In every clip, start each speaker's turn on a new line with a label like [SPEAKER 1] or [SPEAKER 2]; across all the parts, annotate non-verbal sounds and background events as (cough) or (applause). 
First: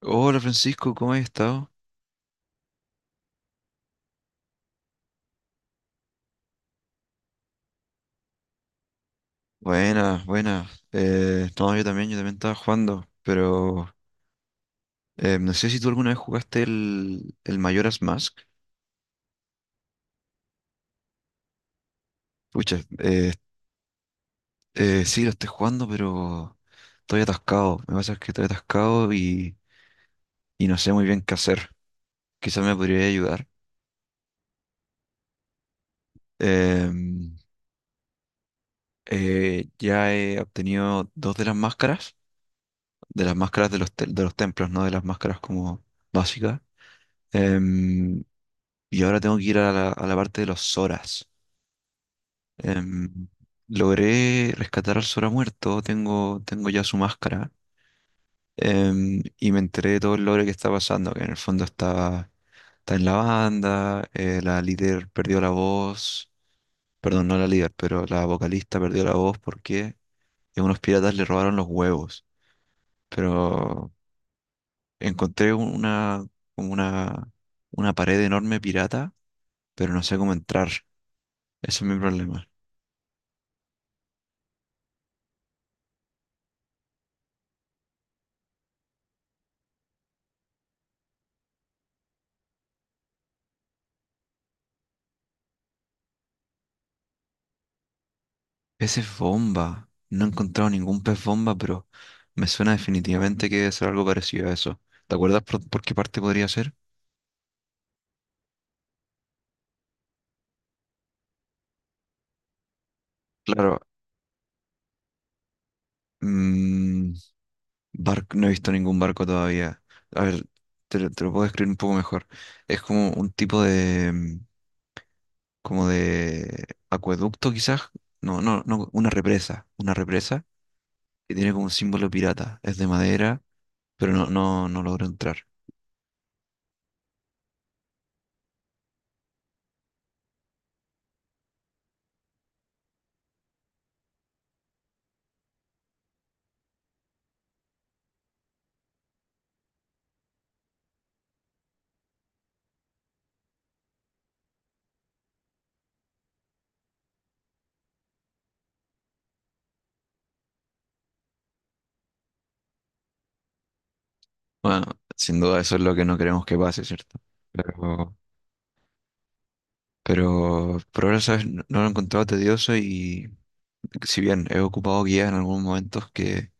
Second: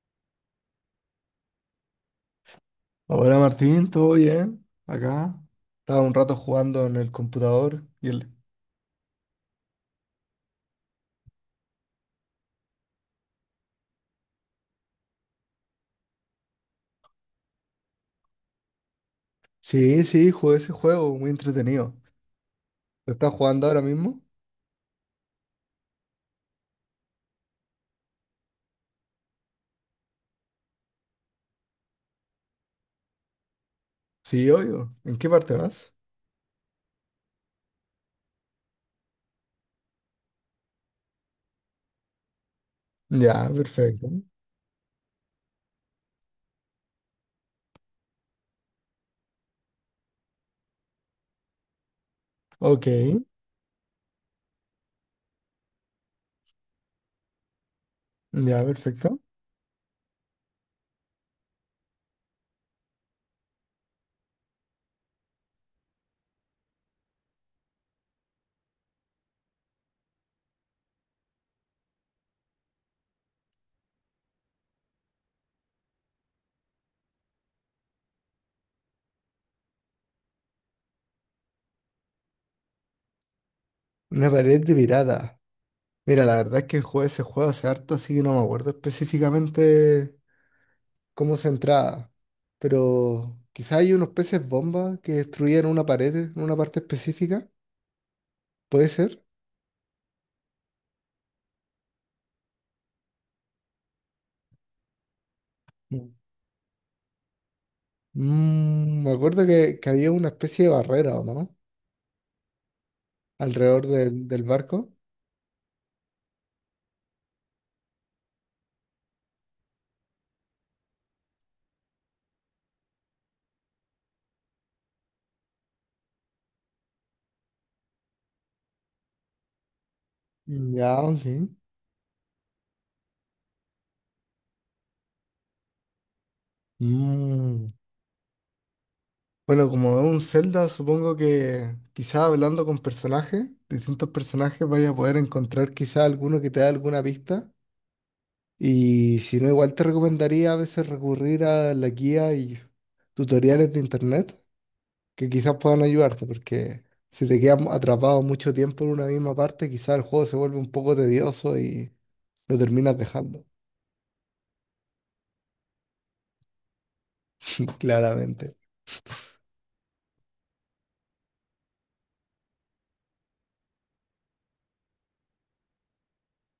[SPEAKER 1] Hola Francisco, ¿cómo has estado?
[SPEAKER 2] Hola Martín, ¿todo bien? Acá. Estaba un rato jugando en el computador y el...
[SPEAKER 1] Buenas, buenas. No, yo también estaba jugando, pero no sé si tú alguna vez jugaste el Majora's Mask.
[SPEAKER 2] Sí, sí, jugué ese juego, muy entretenido.
[SPEAKER 1] Pucha,
[SPEAKER 2] ¿Lo
[SPEAKER 1] eh,
[SPEAKER 2] estás jugando ahora mismo?
[SPEAKER 1] sí, lo estoy jugando, pero estoy atascado. Me pasa que estoy atascado y no sé muy bien qué hacer. Quizás me podría ayudar.
[SPEAKER 2] Sí, obvio. ¿En qué parte vas?
[SPEAKER 1] Em, ya he obtenido dos de las máscaras, de las
[SPEAKER 2] Ya,
[SPEAKER 1] máscaras de
[SPEAKER 2] perfecto.
[SPEAKER 1] de los templos, no de las máscaras como básicas. Em, Y ahora tengo que ir a a la parte de los Zoras.
[SPEAKER 2] Ok,
[SPEAKER 1] Em, logré rescatar al Zora muerto, tengo ya su máscara.
[SPEAKER 2] ya, perfecto.
[SPEAKER 1] Y me enteré de todo el lore que está pasando, que en el fondo está en la banda. La líder perdió la voz, perdón, no la líder, pero la vocalista perdió la voz porque unos piratas le robaron los huevos. Pero encontré una, como una pared enorme pirata, pero no sé cómo entrar. Ese es mi problema.
[SPEAKER 2] Una pared de pirata. Mira, la verdad es que jugué ese juego hace harto, así que no me acuerdo específicamente cómo se entraba. Pero quizá hay unos peces bomba que destruían una pared en una parte específica. ¿Puede
[SPEAKER 1] Peces
[SPEAKER 2] ser?
[SPEAKER 1] bomba. No he encontrado ningún pez bomba, pero me suena definitivamente que debe ser algo parecido a eso. ¿Te acuerdas por qué
[SPEAKER 2] Mm.
[SPEAKER 1] parte podría ser?
[SPEAKER 2] Mm, me acuerdo que había una especie de barrera, ¿o no?
[SPEAKER 1] Claro,
[SPEAKER 2] Alrededor del barco.
[SPEAKER 1] mm, barco, no he visto ningún barco todavía. A ver, te lo puedo describir un poco mejor. Es como un tipo de, mm, como de acueducto quizás. No, no, no, una represa. Una represa
[SPEAKER 2] Ya, ok.
[SPEAKER 1] que tiene como un símbolo pirata. Es de madera, pero no logro entrar.
[SPEAKER 2] Mm. Bueno, como es un Zelda, supongo que quizás hablando con personajes, distintos personajes, vaya a poder encontrar quizás alguno que te dé alguna pista. Y si no, igual te recomendaría a veces recurrir a la guía y tutoriales de internet que quizás puedan ayudarte, porque si te quedas atrapado mucho tiempo en una misma parte, quizás el juego se vuelve un poco tedioso y lo terminas dejando.
[SPEAKER 1] Bueno, sin duda eso es lo que no queremos que pase, ¿cierto?
[SPEAKER 2] (laughs)
[SPEAKER 1] Pero
[SPEAKER 2] Claramente.
[SPEAKER 1] Pero por ahora, ¿sabes? No, no lo he encontrado tedioso, y si bien he ocupado guías en algunos momentos que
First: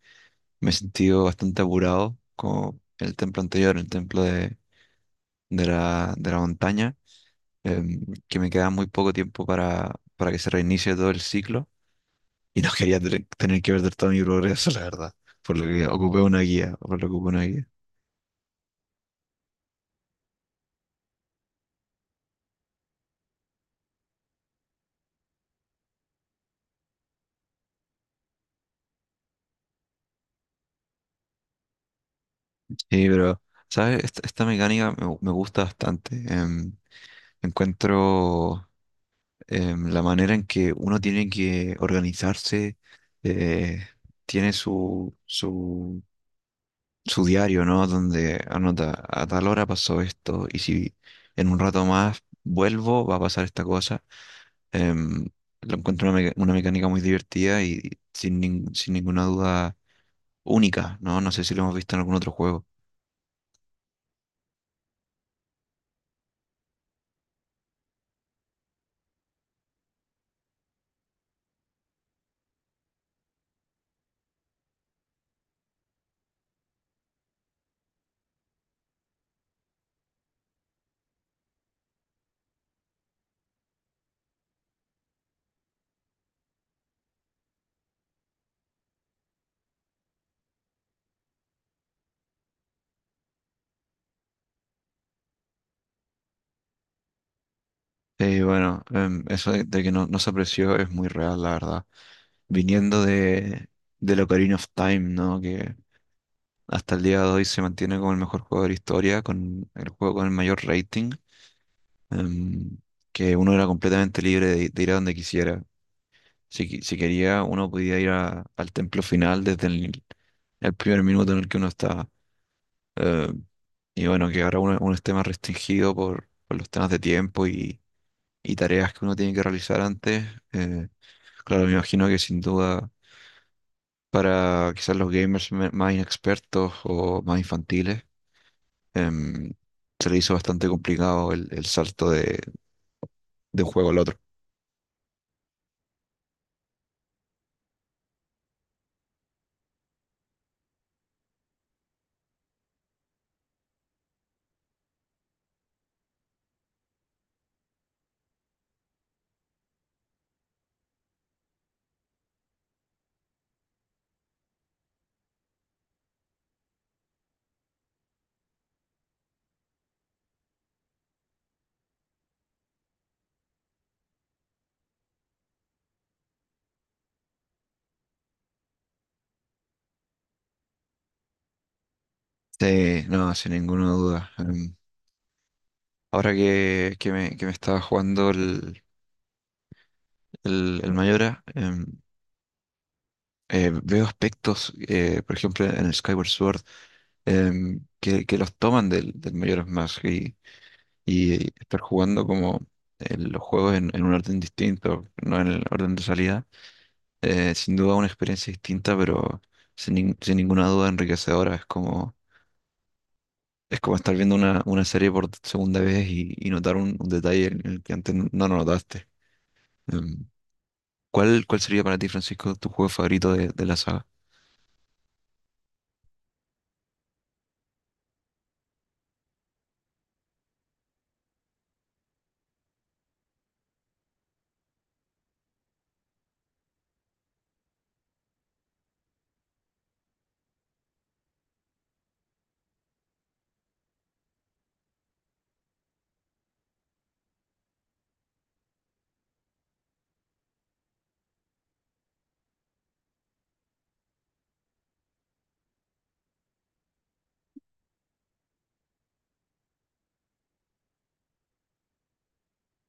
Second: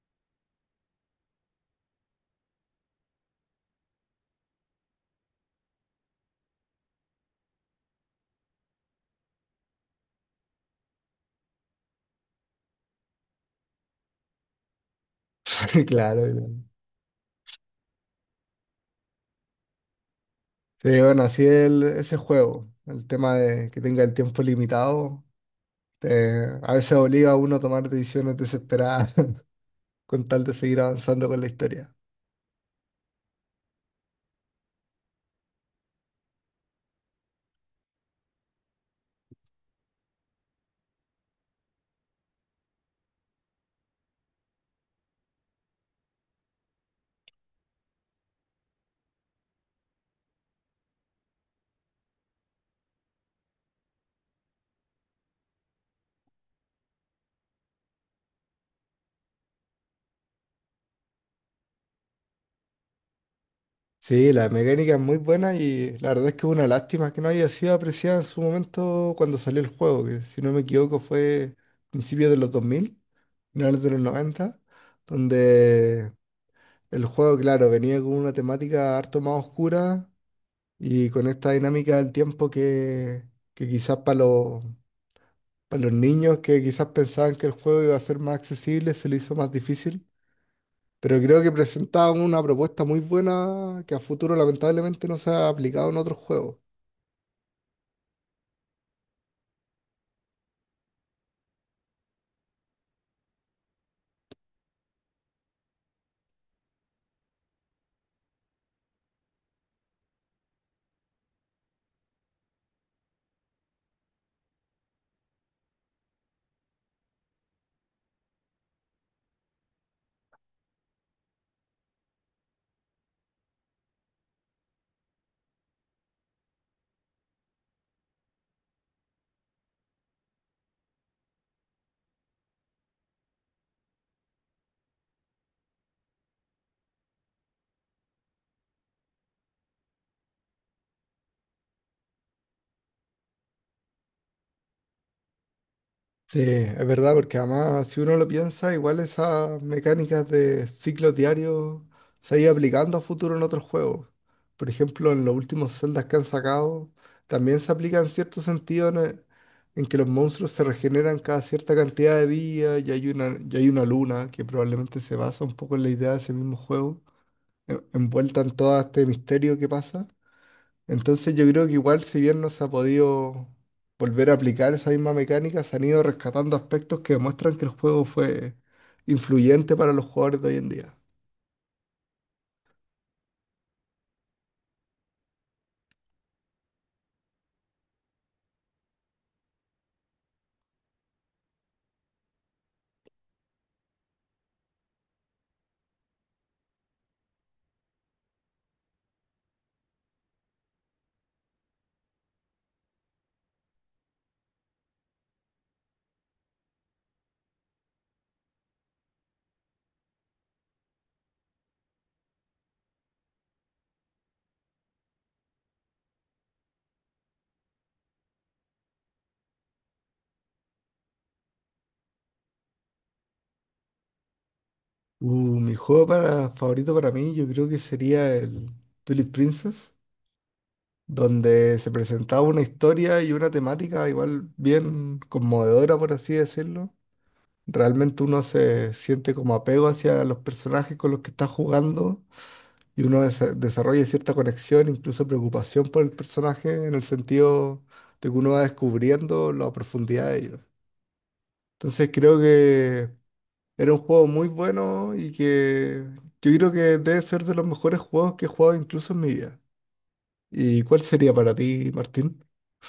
[SPEAKER 1] me he sentido bastante apurado, como el templo anterior, el templo de de la montaña, que me queda muy poco tiempo para que se reinicie todo el ciclo, y no quería tener que perder todo mi progreso, (laughs) la verdad,
[SPEAKER 2] (laughs) Claro. Claro.
[SPEAKER 1] por lo que ocupé una guía.
[SPEAKER 2] Sí, bueno, así es ese juego. El tema de que tenga el tiempo limitado, a veces obliga a uno a tomar decisiones desesperadas (laughs) con tal de seguir avanzando con la historia.
[SPEAKER 1] Sí, pero, ¿sabes? Esta mecánica me gusta bastante. Encuentro... la manera en que uno tiene que organizarse, eh, tiene su diario, ¿no? Donde anota, a tal hora pasó esto, y si en un rato más vuelvo, va a pasar esta cosa. Em, lo encuentro una mecánica muy divertida y sin ninguna duda única, ¿no? No sé si lo hemos visto en algún otro juego.
[SPEAKER 2] Sí, la mecánica es muy buena y la verdad es que es una lástima que no haya sido apreciada en su momento cuando salió el juego, que si no me equivoco fue principios de los 2000, finales de los 90, donde el juego, claro, venía con una temática harto más oscura y con esta dinámica del tiempo que quizás para los niños que quizás pensaban que el juego iba a ser más accesible, se le hizo más difícil. Pero creo que presentaban una propuesta muy buena que a futuro lamentablemente no se ha aplicado en otros juegos.
[SPEAKER 1] Eso de que no se apreció es muy real, la verdad. Viniendo de Ocarina of Time, ¿no? Que hasta el día de hoy se mantiene como el mejor juego de la historia, con el juego con el mayor rating, em, que uno era completamente libre de ir a donde quisiera. Si quería, uno podía ir al templo final desde el primer minuto en el que uno estaba. Eh, y bueno, que ahora uno esté más restringido por los temas de tiempo y tareas que uno tiene que realizar antes. eh, claro, me imagino que sin duda para quizás los gamers más inexpertos o más infantiles, em, se le hizo bastante complicado el salto de un juego al otro.
[SPEAKER 2] Sí, es verdad, porque además si uno lo piensa, igual esas mecánicas de ciclos diarios se han ido aplicando a futuro en otros juegos. Por ejemplo, en los últimos Zeldas que han sacado, también se aplica en cierto sentido en que los monstruos se regeneran cada cierta cantidad de días y hay una luna que probablemente se basa un poco en la idea de ese mismo juego, envuelta en todo este misterio que pasa. Entonces yo creo que igual si bien no se ha podido volver a aplicar esa misma mecánica, se han ido rescatando aspectos que demuestran que el juego fue influyente para los jugadores de hoy en día.
[SPEAKER 1] Sí, no, sin ninguna duda. Ahora que me estaba jugando el Mayora, veo aspectos, por ejemplo, en el Skyward Sword, que los toman del, del Majora's Mask y estar jugando como los juegos en un orden distinto, no en el orden de salida. Sin duda una experiencia distinta, pero sin ninguna duda enriquecedora. Es como estar viendo una serie por segunda vez y notar un detalle en el que antes no notaste. Em, ¿Cuál, cuál sería para ti, Francisco, tu juego favorito de la saga?
[SPEAKER 2] Mi juego favorito para mí yo creo que sería el Twilight Princess, donde se presentaba una historia y una temática igual bien conmovedora, por así decirlo. Realmente uno se siente como apego hacia los personajes con los que está jugando y uno desarrolla cierta conexión, incluso preocupación por el personaje, en el sentido de que uno va descubriendo la profundidad de ellos. Entonces creo que era un juego muy bueno y que yo creo que debe ser de los mejores juegos que he jugado incluso en mi vida. ¿Y cuál sería para ti, Martín?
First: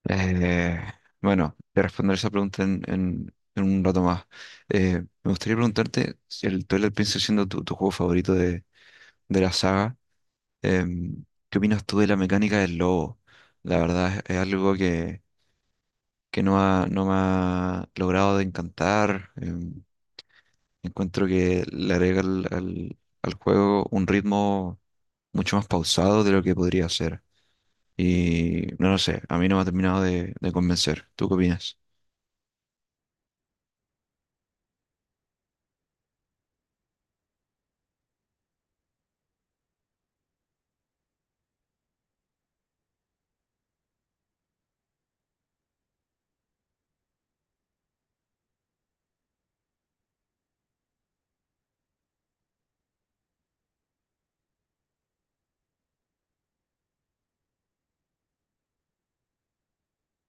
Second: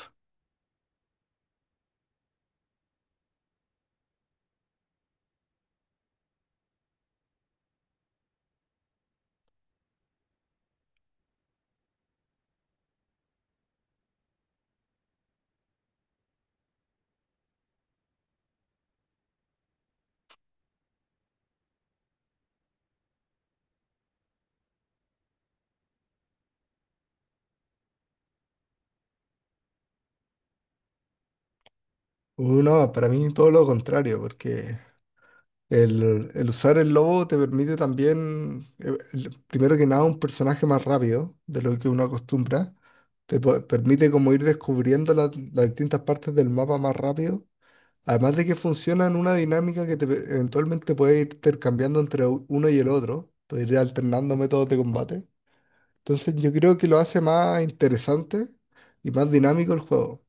[SPEAKER 1] Eh, bueno, te responderé esa pregunta en un rato más. Me gustaría preguntarte si el Twilight Princess, siendo tu, tu juego favorito de la saga, ¿qué opinas tú de la mecánica del lobo? La verdad es algo que no ha, no me ha logrado de encantar. Encuentro que le agrega al juego un ritmo mucho más pausado de lo que podría ser. Y no lo sé, a mí no me ha terminado de convencer. ¿Tú qué opinas?
[SPEAKER 2] No, para mí todo lo contrario, porque el usar el lobo te permite también, primero que nada, un personaje más rápido de lo que uno acostumbra. Permite como ir descubriendo las distintas partes del mapa más rápido. Además de que funciona en una dinámica que te, eventualmente puede ir intercambiando entre uno y el otro. Puedes ir alternando métodos de combate. Entonces yo creo que lo hace más interesante y más dinámico el juego.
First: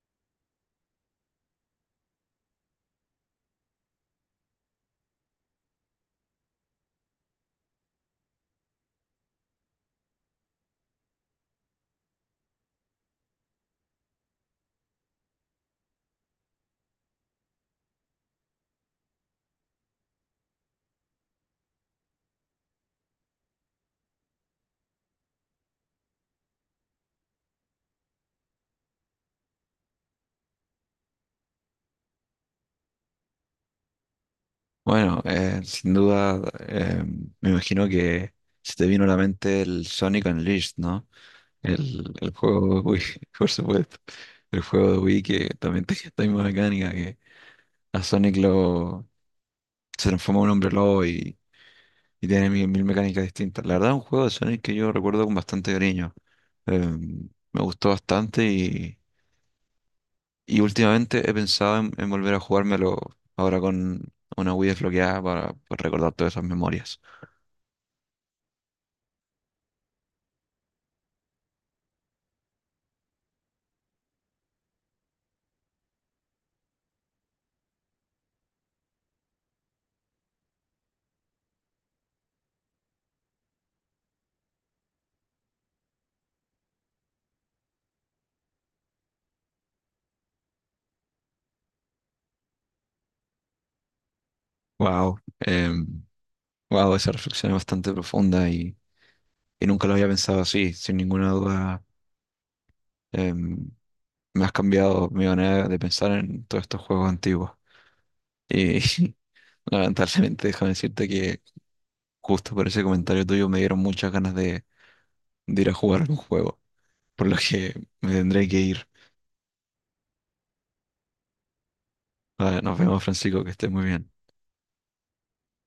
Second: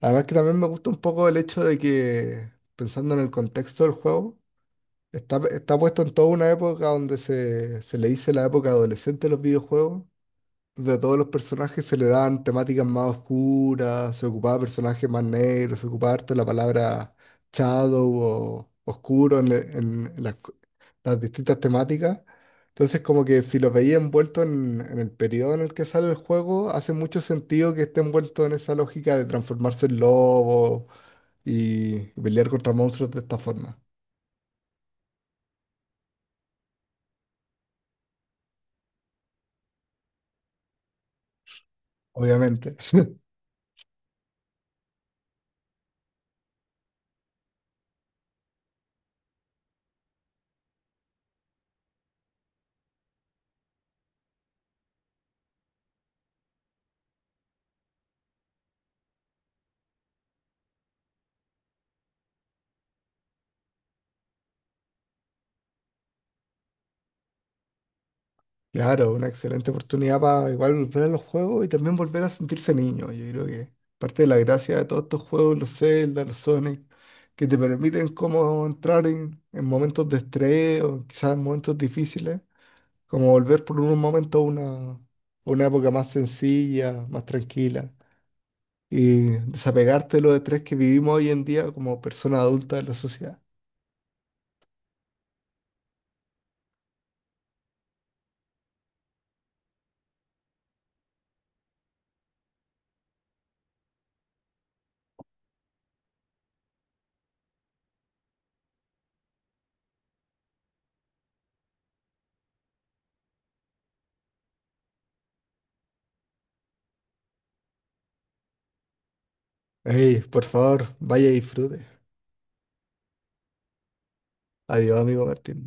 [SPEAKER 2] Además que también me gusta un poco el hecho de que, pensando en el contexto del juego, está puesto en toda una época donde se le dice la época adolescente de los videojuegos, entonces a todos los personajes se le dan temáticas más oscuras, se ocupaba personajes más negros, se ocupaba harto la palabra shadow o oscuro en las distintas temáticas. Entonces como que si los veía envuelto en el periodo en el que sale el juego, hace mucho sentido que esté envuelto en esa lógica de transformarse en lobo y pelear contra monstruos de esta forma,
[SPEAKER 1] Bueno, sin duda, eh, me imagino que se te vino a la mente el Sonic Unleashed, ¿no? El juego
[SPEAKER 2] obviamente.
[SPEAKER 1] de Wii,
[SPEAKER 2] (laughs)
[SPEAKER 1] (laughs) por supuesto. El juego de Wii que también (laughs) tiene esta misma mecánica que a Sonic lo se transforma en un hombre lobo, y tiene mil mecánicas distintas. La verdad, es un juego de Sonic que yo recuerdo con bastante cariño. Eh, me gustó bastante y últimamente he pensado en volver a jugármelo ahora con una Wii desbloqueada para recordar todas esas memorias.
[SPEAKER 2] Claro, una excelente oportunidad para igual volver a los juegos y también volver a sentirse niño. Yo creo que parte de la gracia de todos estos juegos, los Zelda, los Sonic, que te permiten como entrar en momentos de estrés o quizás en momentos difíciles, como volver por un momento a una época más sencilla, más tranquila y desapegarte de los estrés que vivimos hoy en día como persona adulta de la sociedad.
[SPEAKER 1] Wow. Wow, esa reflexión es bastante profunda y nunca lo había pensado así. Sin ninguna duda, em, me has cambiado mi manera de pensar en todos estos juegos antiguos. Y (laughs) lamentablemente, déjame decirte que justo por ese comentario tuyo me dieron muchas ganas de ir a jugar un juego, por lo que me tendré que ir.
[SPEAKER 2] Ey, por favor, vaya y disfrute.
[SPEAKER 1] Ah, nos vemos, Francisco, que estés muy bien.
[SPEAKER 2] Adiós, amigo Martín.